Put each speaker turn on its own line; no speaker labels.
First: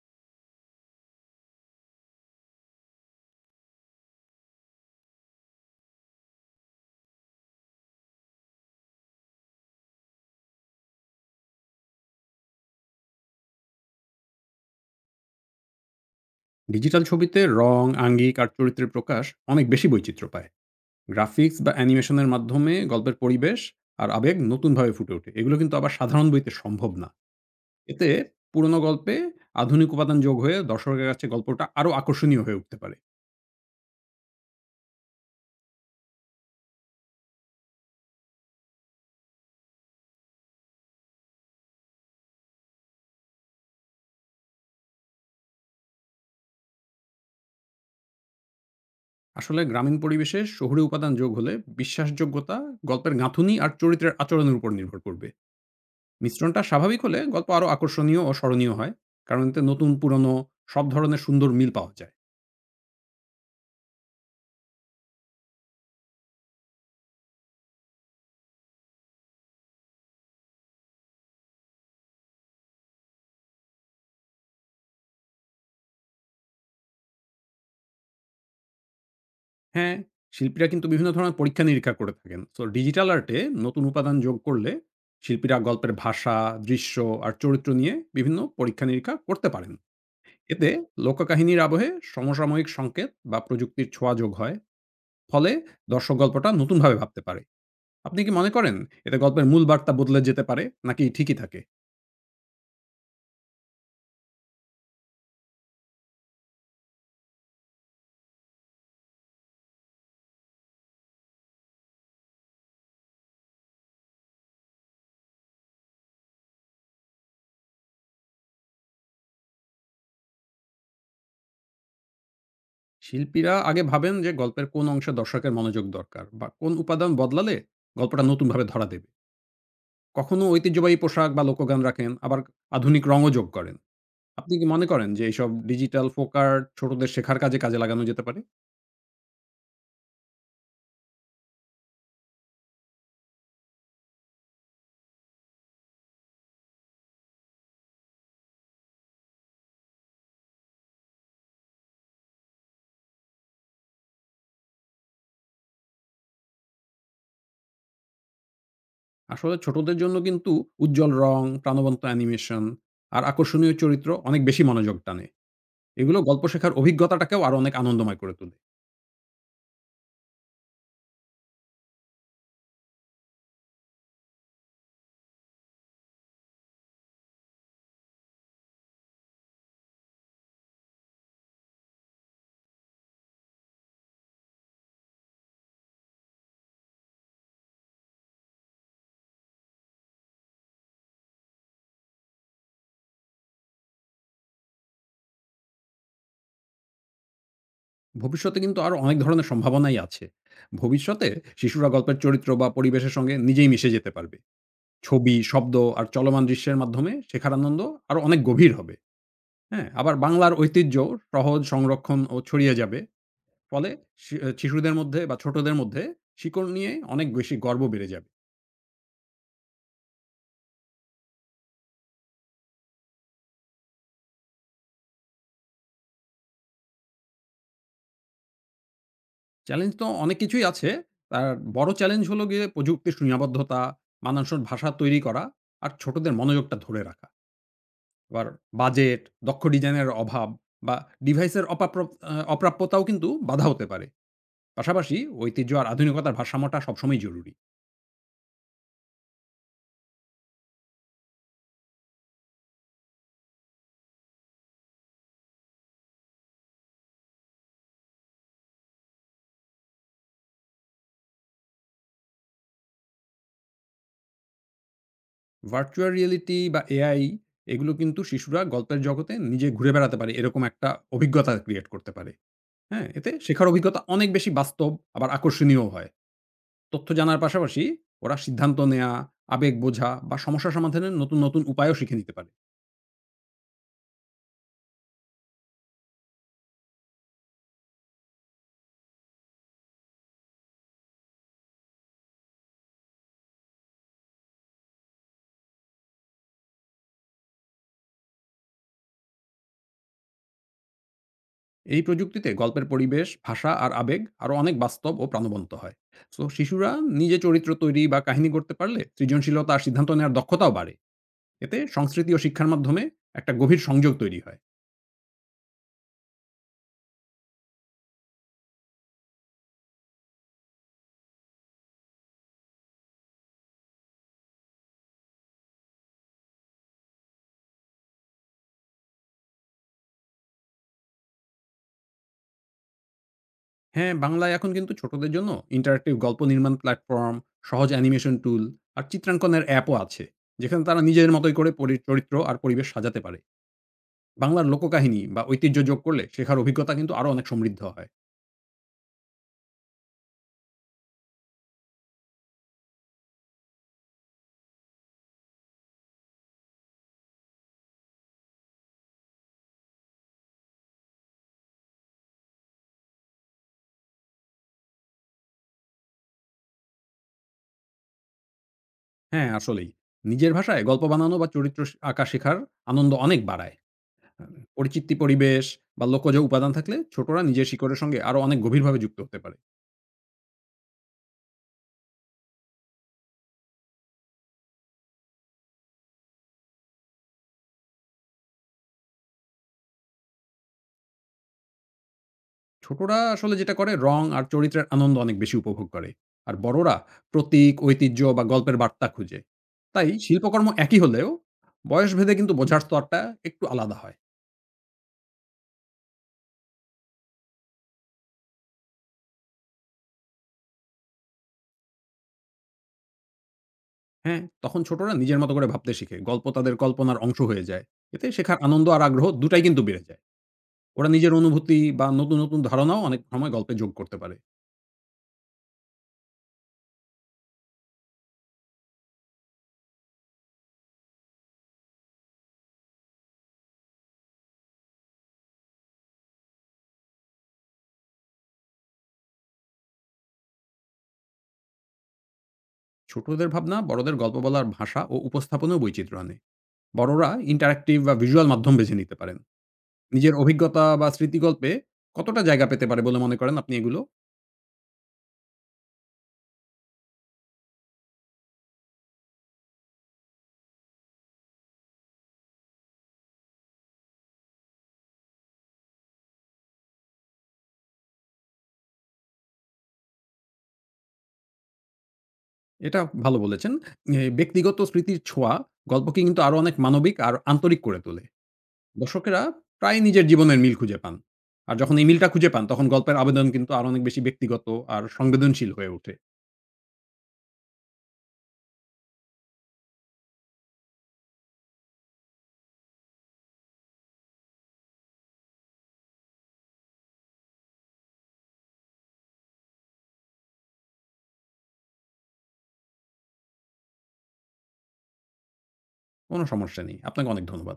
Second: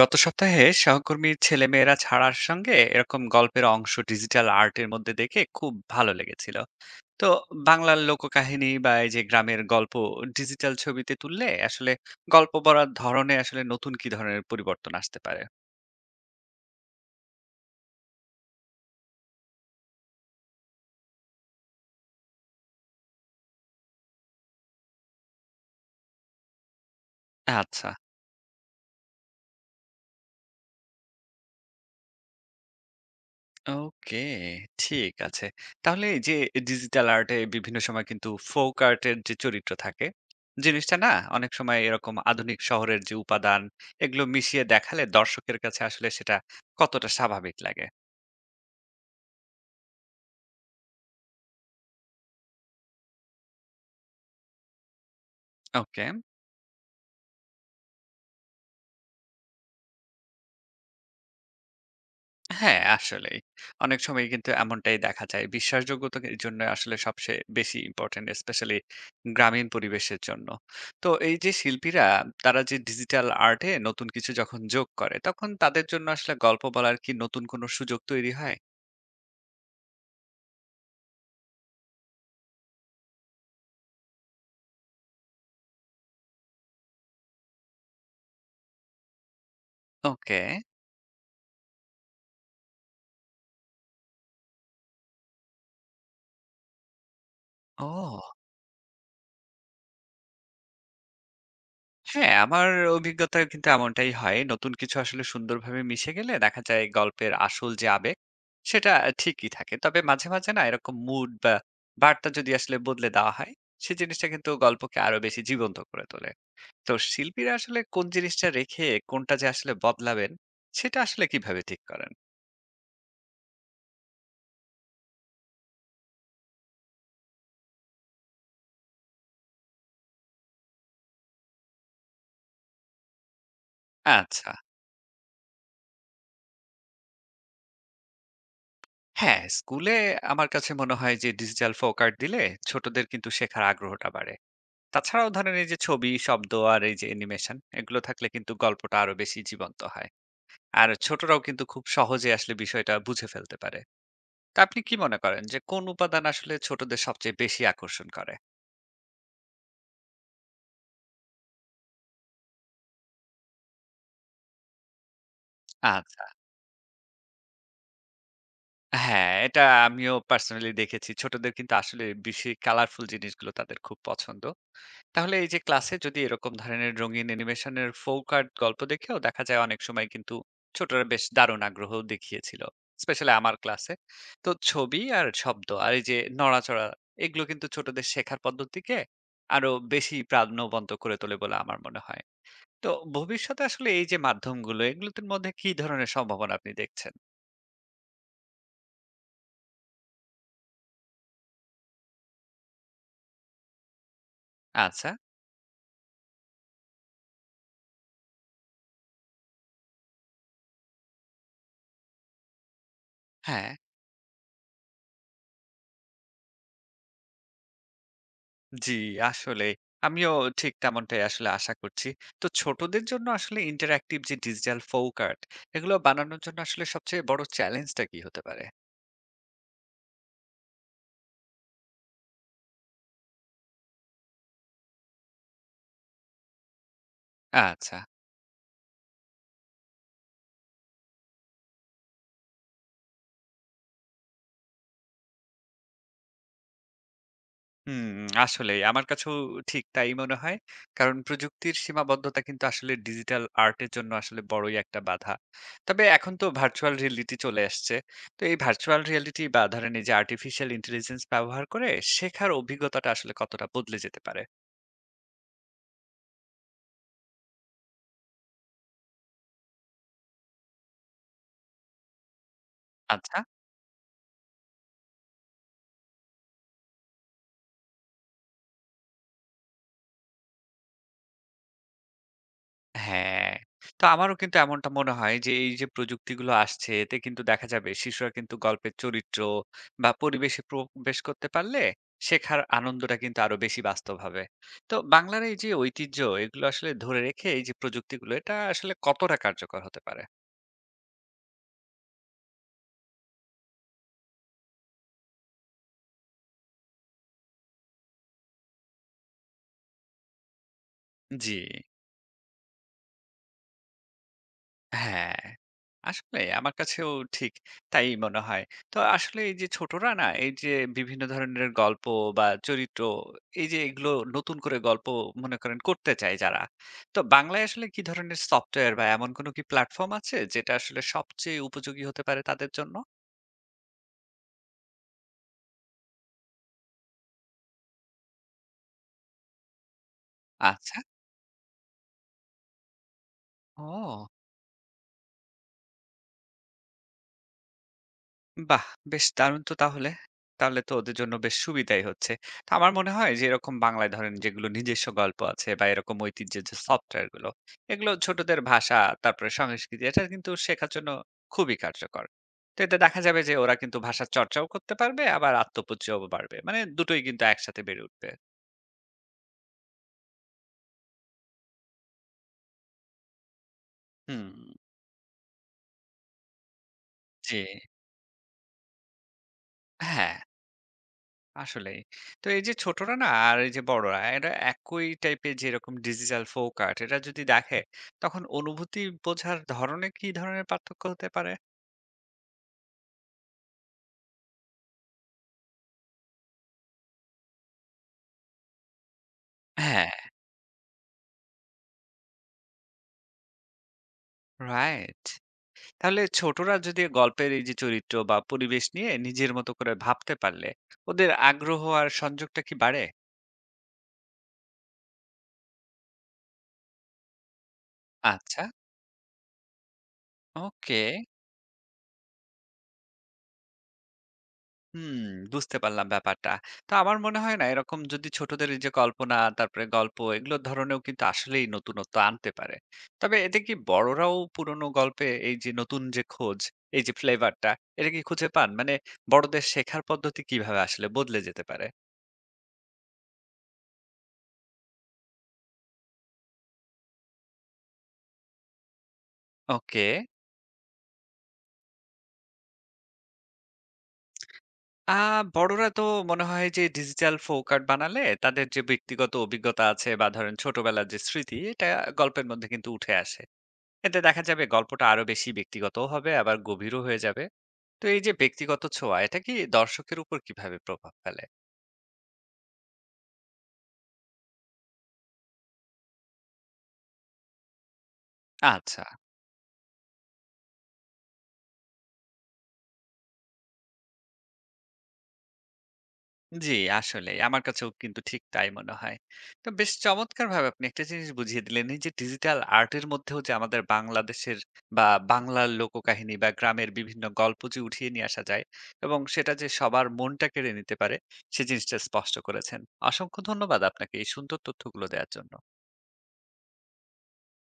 গত সপ্তাহে সহকর্মীর ছেলেমেয়েরা ছাড়ার সঙ্গে এরকম গল্পের অংশ ডিজিটাল আর্টের মধ্যে দেখে খুব ভালো লেগেছিল। তো বাংলার লোককাহিনী বা এই যে গ্রামের গল্প ডিজিটাল ছবিতে তুললে আসলে গল্প বলার ধরনে আসলে নতুন কি ধরনের পরিবর্তন আসতে পারে?
ডিজিটাল ছবিতে রং, আঙ্গিক আর চরিত্রের প্রকাশ অনেক বেশি বৈচিত্র্য পায়। গ্রাফিক্স বা অ্যানিমেশনের মাধ্যমে গল্পের পরিবেশ আর আবেগ নতুনভাবে ফুটে ওঠে। এগুলো কিন্তু আবার সাধারণ বইতে সম্ভব না।
আচ্ছা।
এতে পুরনো গল্পে আধুনিক উপাদান যোগ হয়ে দর্শকের কাছে গল্পটা আরও আকর্ষণীয় হয়ে উঠতে পারে।
ওকে, ঠিক আছে। তাহলে এই যে ডিজিটাল আর্টে বিভিন্ন সময় কিন্তু ফোক আর্টের যে চরিত্র থাকে, জিনিসটা না অনেক সময় এরকম আধুনিক শহরের যে উপাদান, এগুলো মিশিয়ে দেখালে দর্শকের কাছে আসলে সেটা কতটা স্বাভাবিক লাগে?
আসলে গ্রামীণ পরিবেশে শহুরে উপাদান যোগ হলে বিশ্বাসযোগ্যতা, গল্পের গাঁথুনি আর চরিত্রের আচরণের উপর নির্ভর করবে।
ওকে।
মিশ্রণটা স্বাভাবিক হলে গল্প আরও আকর্ষণীয় ও স্মরণীয় হয়। কারণ এতে নতুন পুরনো সব ধরনের সুন্দর মিল পাওয়া যায়।
হ্যাঁ, আসলেই। অনেক সময় কিন্তু এমনটাই দেখা যায়। বিশ্বাসযোগ্যতা এর জন্য আসলে সবচেয়ে বেশি ইম্পোর্টেন্ট, স্পেশালি গ্রামীণ পরিবেশের জন্য। তো এই যে শিল্পীরা, তারা যে ডিজিটাল আর্ট এ নতুন কিছু যখন যোগ করে, তখন তাদের জন্য আসলে গল্প বলার কি নতুন কোনো সুযোগ তৈরি হয়?
হ্যাঁ, শিল্পীরা কিন্তু বিভিন্ন ধরনের পরীক্ষা-নিরীক্ষা করে থাকেন। সো ডিজিটাল আর্টে নতুন উপাদান যোগ করলে শিল্পীরা গল্পের ভাষা, দৃশ্য আর চরিত্র নিয়ে বিভিন্ন পরীক্ষা-নিরীক্ষা করতে পারেন।
ওকে।
এতে লোককাহিনীর আবহে সমসাময়িক সংকেত বা প্রযুক্তির ছোঁয়া যোগ হয়। ফলে দর্শক গল্পটা নতুনভাবে ভাবতে পারে। আপনি
ও!
কি মনে করেন এতে গল্পের মূল বার্তা বদলে যেতে পারে নাকি ঠিকই থাকে?
হ্যাঁ, আমার অভিজ্ঞতা কিন্তু এমনটাই হয়। নতুন কিছু আসলে সুন্দরভাবে মিশে গেলে দেখা যায় গল্পের আসল যে আবেগ, সেটা ঠিকই থাকে। তবে মাঝে, মাঝে না এরকম মুড বা বার্তা যদি আসলে বদলে দেওয়া হয়, সেই জিনিসটা কিন্তু গল্পকে আরো বেশি জীবন্ত করে তোলে। তো শিল্পীরা আসলে কোন জিনিসটা রেখে কোনটা যে আসলে বদলাবেন, সেটা আসলে কিভাবে ঠিক করেন?
শিল্পীরা আগে ভাবেন যে গল্পের কোন অংশে দর্শকের মনোযোগ দরকার বা কোন উপাদান বদলালে গল্পটা নতুনভাবে ধরা দেবে। কখনো ঐতিহ্যবাহী পোশাক বা লোকগান রাখেন, আবার আধুনিক রঙও যোগ করেন।
আচ্ছা।
আপনি কি মনে করেন যে এইসব ডিজিটাল ফোকার ছোটদের শেখার কাজে, কাজে লাগানো যেতে পারে?
হ্যাঁ, স্কুলে আমার কাছে মনে হয় যে ডিজিটাল ফোক আর্ট দিলে ছোটদের কিন্তু শেখার আগ্রহটা বাড়ে। তাছাড়াও ধরেন এই যে ছবি, শব্দ আর এই যে অ্যানিমেশন এগুলো থাকলে কিন্তু গল্পটা আরো বেশি জীবন্ত হয়। আর ছোটরাও কিন্তু খুব সহজে আসলে বিষয়টা বুঝে ফেলতে পারে। তো আপনি কি মনে করেন যে কোন উপাদান আসলে ছোটদের সবচেয়ে বেশি আকর্ষণ করে?
আসলে ছোটদের জন্য কিন্তু উজ্জ্বল রং, প্রাণবন্ত অ্যানিমেশন আর আকর্ষণীয় চরিত্র অনেক বেশি মনোযোগ টানে। এগুলো
আচ্ছা।
গল্প শেখার অভিজ্ঞতাটাকেও আরো অনেক আনন্দময় করে তোলে।
হ্যাঁ, এটা আমিও পার্সোনালি দেখেছি। ছোটদের কিন্তু আসলে বেশি কালারফুল জিনিসগুলো তাদের খুব পছন্দ। তাহলে এই যে ক্লাসে যদি এরকম ধরনের রঙিন অ্যানিমেশনের folk art গল্প দেখেও দেখা যায় অনেক সময় কিন্তু ছোটরা বেশ দারুণ আগ্রহ দেখিয়েছিল। স্পেশালি আমার ক্লাসে। তো ছবি আর শব্দ আর এই যে নড়াচড়া এগুলো কিন্তু ছোটদের শেখার পদ্ধতিকে আরো বেশি প্রাণবন্ত করে তোলে বলে আমার মনে হয়। তো ভবিষ্যতে আসলে এই যে মাধ্যমগুলো এগুলোর মধ্যে কি ধরনের সম্ভাবনা আপনি দেখছেন?
ভবিষ্যতে কিন্তু আরো অনেক ধরনের সম্ভাবনাই আছে। ভবিষ্যতে শিশুরা গল্পের চরিত্র বা পরিবেশের সঙ্গে নিজেই মিশে যেতে পারবে।
আচ্ছা,
ছবি, শব্দ আর চলমান দৃশ্যের মাধ্যমে শেখার আনন্দ আরো অনেক গভীর হবে। হ্যাঁ? আবার বাংলার ঐতিহ্য সহজ সংরক্ষণ ও ছড়িয়ে যাবে।
হ্যাঁ।
ফলে শি আ শিশুদের মধ্যে বা ছোটদের মধ্যে শিকড় নিয়ে অনেক বেশি গর্ব বেড়ে যাবে।
জি, আসলেই। আমিও ঠিক তেমনটাই আসলে আশা করছি। তো ছোটদের জন্য আসলে ইন্টারঅ্যাক্টিভ যে ডিজিটাল ফোক আর্ট, এগুলো বানানোর জন্য আসলে সবচেয়ে বড় চ্যালেঞ্জটা কি হতে পারে?
চ্যালেঞ্জ তো অনেক কিছুই আছে। তার বড় চ্যালেঞ্জ হলো গিয়ে প্রযুক্তির সীমাবদ্ধতা, মানানসই ভাষা তৈরি করা আর ছোটদের মনোযোগটা ধরে রাখা।
আচ্ছা।
আবার বাজেট, দক্ষ ডিজাইনের অভাব বা ডিভাইসের অপাপ্র আ অপ্রাপ্যতাও কিন্তু বাধা হতে পারে। পাশাপাশি ঐতিহ্য আর আধুনিকতার ভারসাম্যটা সবসময়ই জরুরি।
হুম, আসলেই আমার কাছেও ঠিক তাই মনে হয়। কারণ প্রযুক্তির সীমাবদ্ধতা কিন্তু আসলে ডিজিটাল আর্টের জন্য আসলে বড়ই একটা বাধা। তবে এখন তো ভার্চুয়াল রিয়েলিটি চলে আসছে। তো এই ভার্চুয়াল রিয়েলিটি বা ধরেন এই যে আর্টিফিশিয়াল ইন্টেলিজেন্স ব্যবহার করে শেখার অভিজ্ঞতাটা আসলে কতটা বদলে যেতে পারে?
ভার্চুয়াল রিয়েলিটি বা এআই এগুলো কিন্তু শিশুরা গল্পের জগতে নিজে ঘুরে বেড়াতে পারে এরকম একটা অভিজ্ঞতা ক্রিয়েট করতে পারে। হ্যাঁ? এতে
আচ্ছা।
শেখার অভিজ্ঞতা অনেক বেশি বাস্তব আবার আকর্ষণীয় হয়। তথ্য জানার পাশাপাশি ওরা সিদ্ধান্ত নেয়া, আবেগ বোঝা বা সমস্যা সমাধানের নতুন, নতুন উপায়ও শিখে নিতে পারে।
হ্যাঁ, তো আমারও কিন্তু এমনটা মনে হয় যে এই যে প্রযুক্তিগুলো আসছে এতে কিন্তু দেখা যাবে শিশুরা কিন্তু গল্পের চরিত্র বা পরিবেশে প্রবেশ করতে পারলে শেখার আনন্দটা কিন্তু আরো বেশি বাস্তব হবে। তো বাংলার এই যে ঐতিহ্য এগুলো আসলে ধরে রেখে এই যে প্রযুক্তিগুলো এটা আসলে কতটা কার্যকর হতে পারে?
এই প্রযুক্তিতে গল্পের পরিবেশ, ভাষা আর আবেগ আরো অনেক বাস্তব ও প্রাণবন্ত হয়। সো শিশুরা নিজে চরিত্র তৈরি বা কাহিনী গড়তে পারলে সৃজনশীলতা আর সিদ্ধান্ত নেওয়ার দক্ষতাও বাড়ে।
জি।
এতে সংস্কৃতি ও শিক্ষার মাধ্যমে একটা গভীর সংযোগ তৈরি হয়।
হ্যাঁ, আসলে আমার কাছেও ঠিক তাই মনে হয়। তো আসলে এই যে ছোটরা না এই যে বিভিন্ন ধরনের গল্প বা চরিত্র এই যে এগুলো নতুন করে গল্প মনে করেন করতে চায় যারা। তো বাংলায় আসলে কি ধরনের সফটওয়্যার বা এমন কোনো কি প্ল্যাটফর্ম আছে যেটা আসলে সবচেয়ে উপযোগী হতে পারে তাদের জন্য?
হ্যাঁ, বাংলায় এখন কিন্তু ছোটদের জন্য ইন্টারেক্টিভ গল্প নির্মাণ প্ল্যাটফর্ম, সহজ অ্যানিমেশন টুল আর চিত্রাঙ্কনের অ্যাপও আছে। যেখানে
আচ্ছা।
তারা নিজেদের মতোই করে চরিত্র আর পরিবেশ সাজাতে পারে।
ও।
বাংলার লোককাহিনী বা ঐতিহ্য যোগ করলে শেখার অভিজ্ঞতা কিন্তু আরো অনেক সমৃদ্ধ হয়।
বাহ! বেশ দারুণ তো তাহলে। তাহলে তো ওদের জন্য বেশ সুবিধাই হচ্ছে। তো আমার মনে হয় যে এরকম বাংলায় ধরেন যেগুলো নিজস্ব গল্প আছে বা এরকম ঐতিহ্যের যে সফটওয়্যার গুলো, এগুলো ছোটদের ভাষা তারপরে সংস্কৃতি এটা কিন্তু শেখার জন্য খুবই কার্যকর। তো এতে দেখা যাবে যে ওরা কিন্তু ভাষার চর্চাও করতে পারবে আবার আত্মপরিচয়ও বাড়বে। মানে দুটোই কিন্তু একসাথে বেড়ে উঠবে।
হ্যাঁ, আসলেই। নিজের ভাষায় গল্প বানানো বা চরিত্র আঁকা শেখার আনন্দ অনেক বাড়ায়। আ
হুম,
পরিচিতি পরিবেশ বা লোকজ উপাদান থাকলে ছোটরা
জি।
নিজের শিকড়ের সঙ্গে আরো অনেক গভীরভাবে যুক্ত হতে পারে।
হ্যাঁ। আসলেই। তো এই যে ছোটরা না আর এই যে বড়রা এরা একই টাইপের যেরকম ডিজিটাল ফোক আর্ট এটা যদি দেখে তখন অনুভূতি বোঝার ধরনে কি ধরনের পার্থক্য হতে পারে?
ছোটরা আসলে যেটা করে রং আর চরিত্রের আনন্দ অনেক বেশি উপভোগ করে। আর বড়রা প্রতীক, ঐতিহ্য বা গল্পের বার্তা খুঁজে। তাই
হ্যাঁ।
শিল্পকর্ম একই হলেও বয়সভেদে কিন্তু বোঝার স্তরটা একটু আলাদা হয়।
রাইট। তাহলে ছোটরা যদি গল্পের এই যে চরিত্র বা পরিবেশ নিয়ে নিজের মতো করে ভাবতে পারলে ওদের আগ্রহ আর সংযোগটা কি বাড়ে?
হ্যাঁ? তখন ছোটরা নিজের মতো করে ভাবতে শিখে। গল্প তাদের কল্পনার অংশ হয়ে যায়। এতে শেখার
আচ্ছা।
আনন্দ আর আগ্রহ দুটাই কিন্তু বেড়ে যায়।
ওকে।
ওরা নিজের অনুভূতি বা নতুন, নতুন ধারণাও অনেক সময় গল্পে যোগ করতে পারে।
হুম, বুঝতে পারলাম ব্যাপারটা। তো আমার মনে হয় না এরকম যদি ছোটদের এই যে কল্পনা, তারপরে গল্প এগুলোর ধরনেও কিন্তু আসলেই নতুনত্ব আনতে পারে। তবে এতে কি বড়রাও পুরনো গল্পে এই যে নতুন যে খোঁজ, এই যে ফ্লেভারটা এটা কি খুঁজে পান? মানে বড়দের শেখার পদ্ধতি কিভাবে আসলে বদলে যেতে পারে?
ছোটদের ভাবনা বড়দের গল্প বলার ভাষা ও উপস্থাপনেও বৈচিত্র্য আনে। বড়রা ইন্টারেক্টিভ বা ভিজুয়াল মাধ্যম বেছে নিতে পারেন।
ওকে।
নিজের অভিজ্ঞতা বা স্মৃতিগল্পে কতটা জায়গা পেতে পারে বলে মনে করেন আপনি এগুলো?
আ বড়রা তো মনে হয় যে ডিজিটাল ফোক আর্ট বানালে তাদের যে ব্যক্তিগত অভিজ্ঞতা আছে বা ধরেন ছোটবেলার যে স্মৃতি এটা গল্পের মধ্যে কিন্তু উঠে আসে। এতে দেখা যাবে গল্পটা আরো বেশি ব্যক্তিগতও হবে আবার গভীরও হয়ে যাবে। তো এই যে ব্যক্তিগত ছোঁয়া এটা কি দর্শকের উপর কিভাবে প্রভাব ফেলে?
এটা ভালো বলেছেন। এ ব্যক্তিগত স্মৃতির ছোঁয়া গল্পকে কিন্তু আরো অনেক মানবিক আর আন্তরিক করে তোলে।
আচ্ছা।
দর্শকেরা প্রায়ই নিজের জীবনের মিল খুঁজে পান। আর যখন এই মিলটা খুঁজে পান তখন গল্পের আবেদন কিন্তু আরো অনেক বেশি ব্যক্তিগত আর সংবেদনশীল হয়ে ওঠে।
জি। আসলে আমার কাছেও কিন্তু ঠিক তাই মনে হয়। তো বেশ চমৎকার ভাবে আপনি একটা জিনিস বুঝিয়ে দিলেন এই যে ডিজিটাল আর্টের মধ্যেও যে আমাদের বাংলাদেশের বা বাংলার লোককাহিনী বা গ্রামের বিভিন্ন গল্প যে উঠিয়ে নিয়ে আসা যায় এবং সেটা যে সবার মনটা কেড়ে নিতে পারে সে জিনিসটা স্পষ্ট করেছেন। অসংখ্য ধন্যবাদ আপনাকে এই সুন্দর তথ্যগুলো দেওয়ার জন্য।
কোনো সমস্যা নেই। আপনাকে অনেক ধন্যবাদ।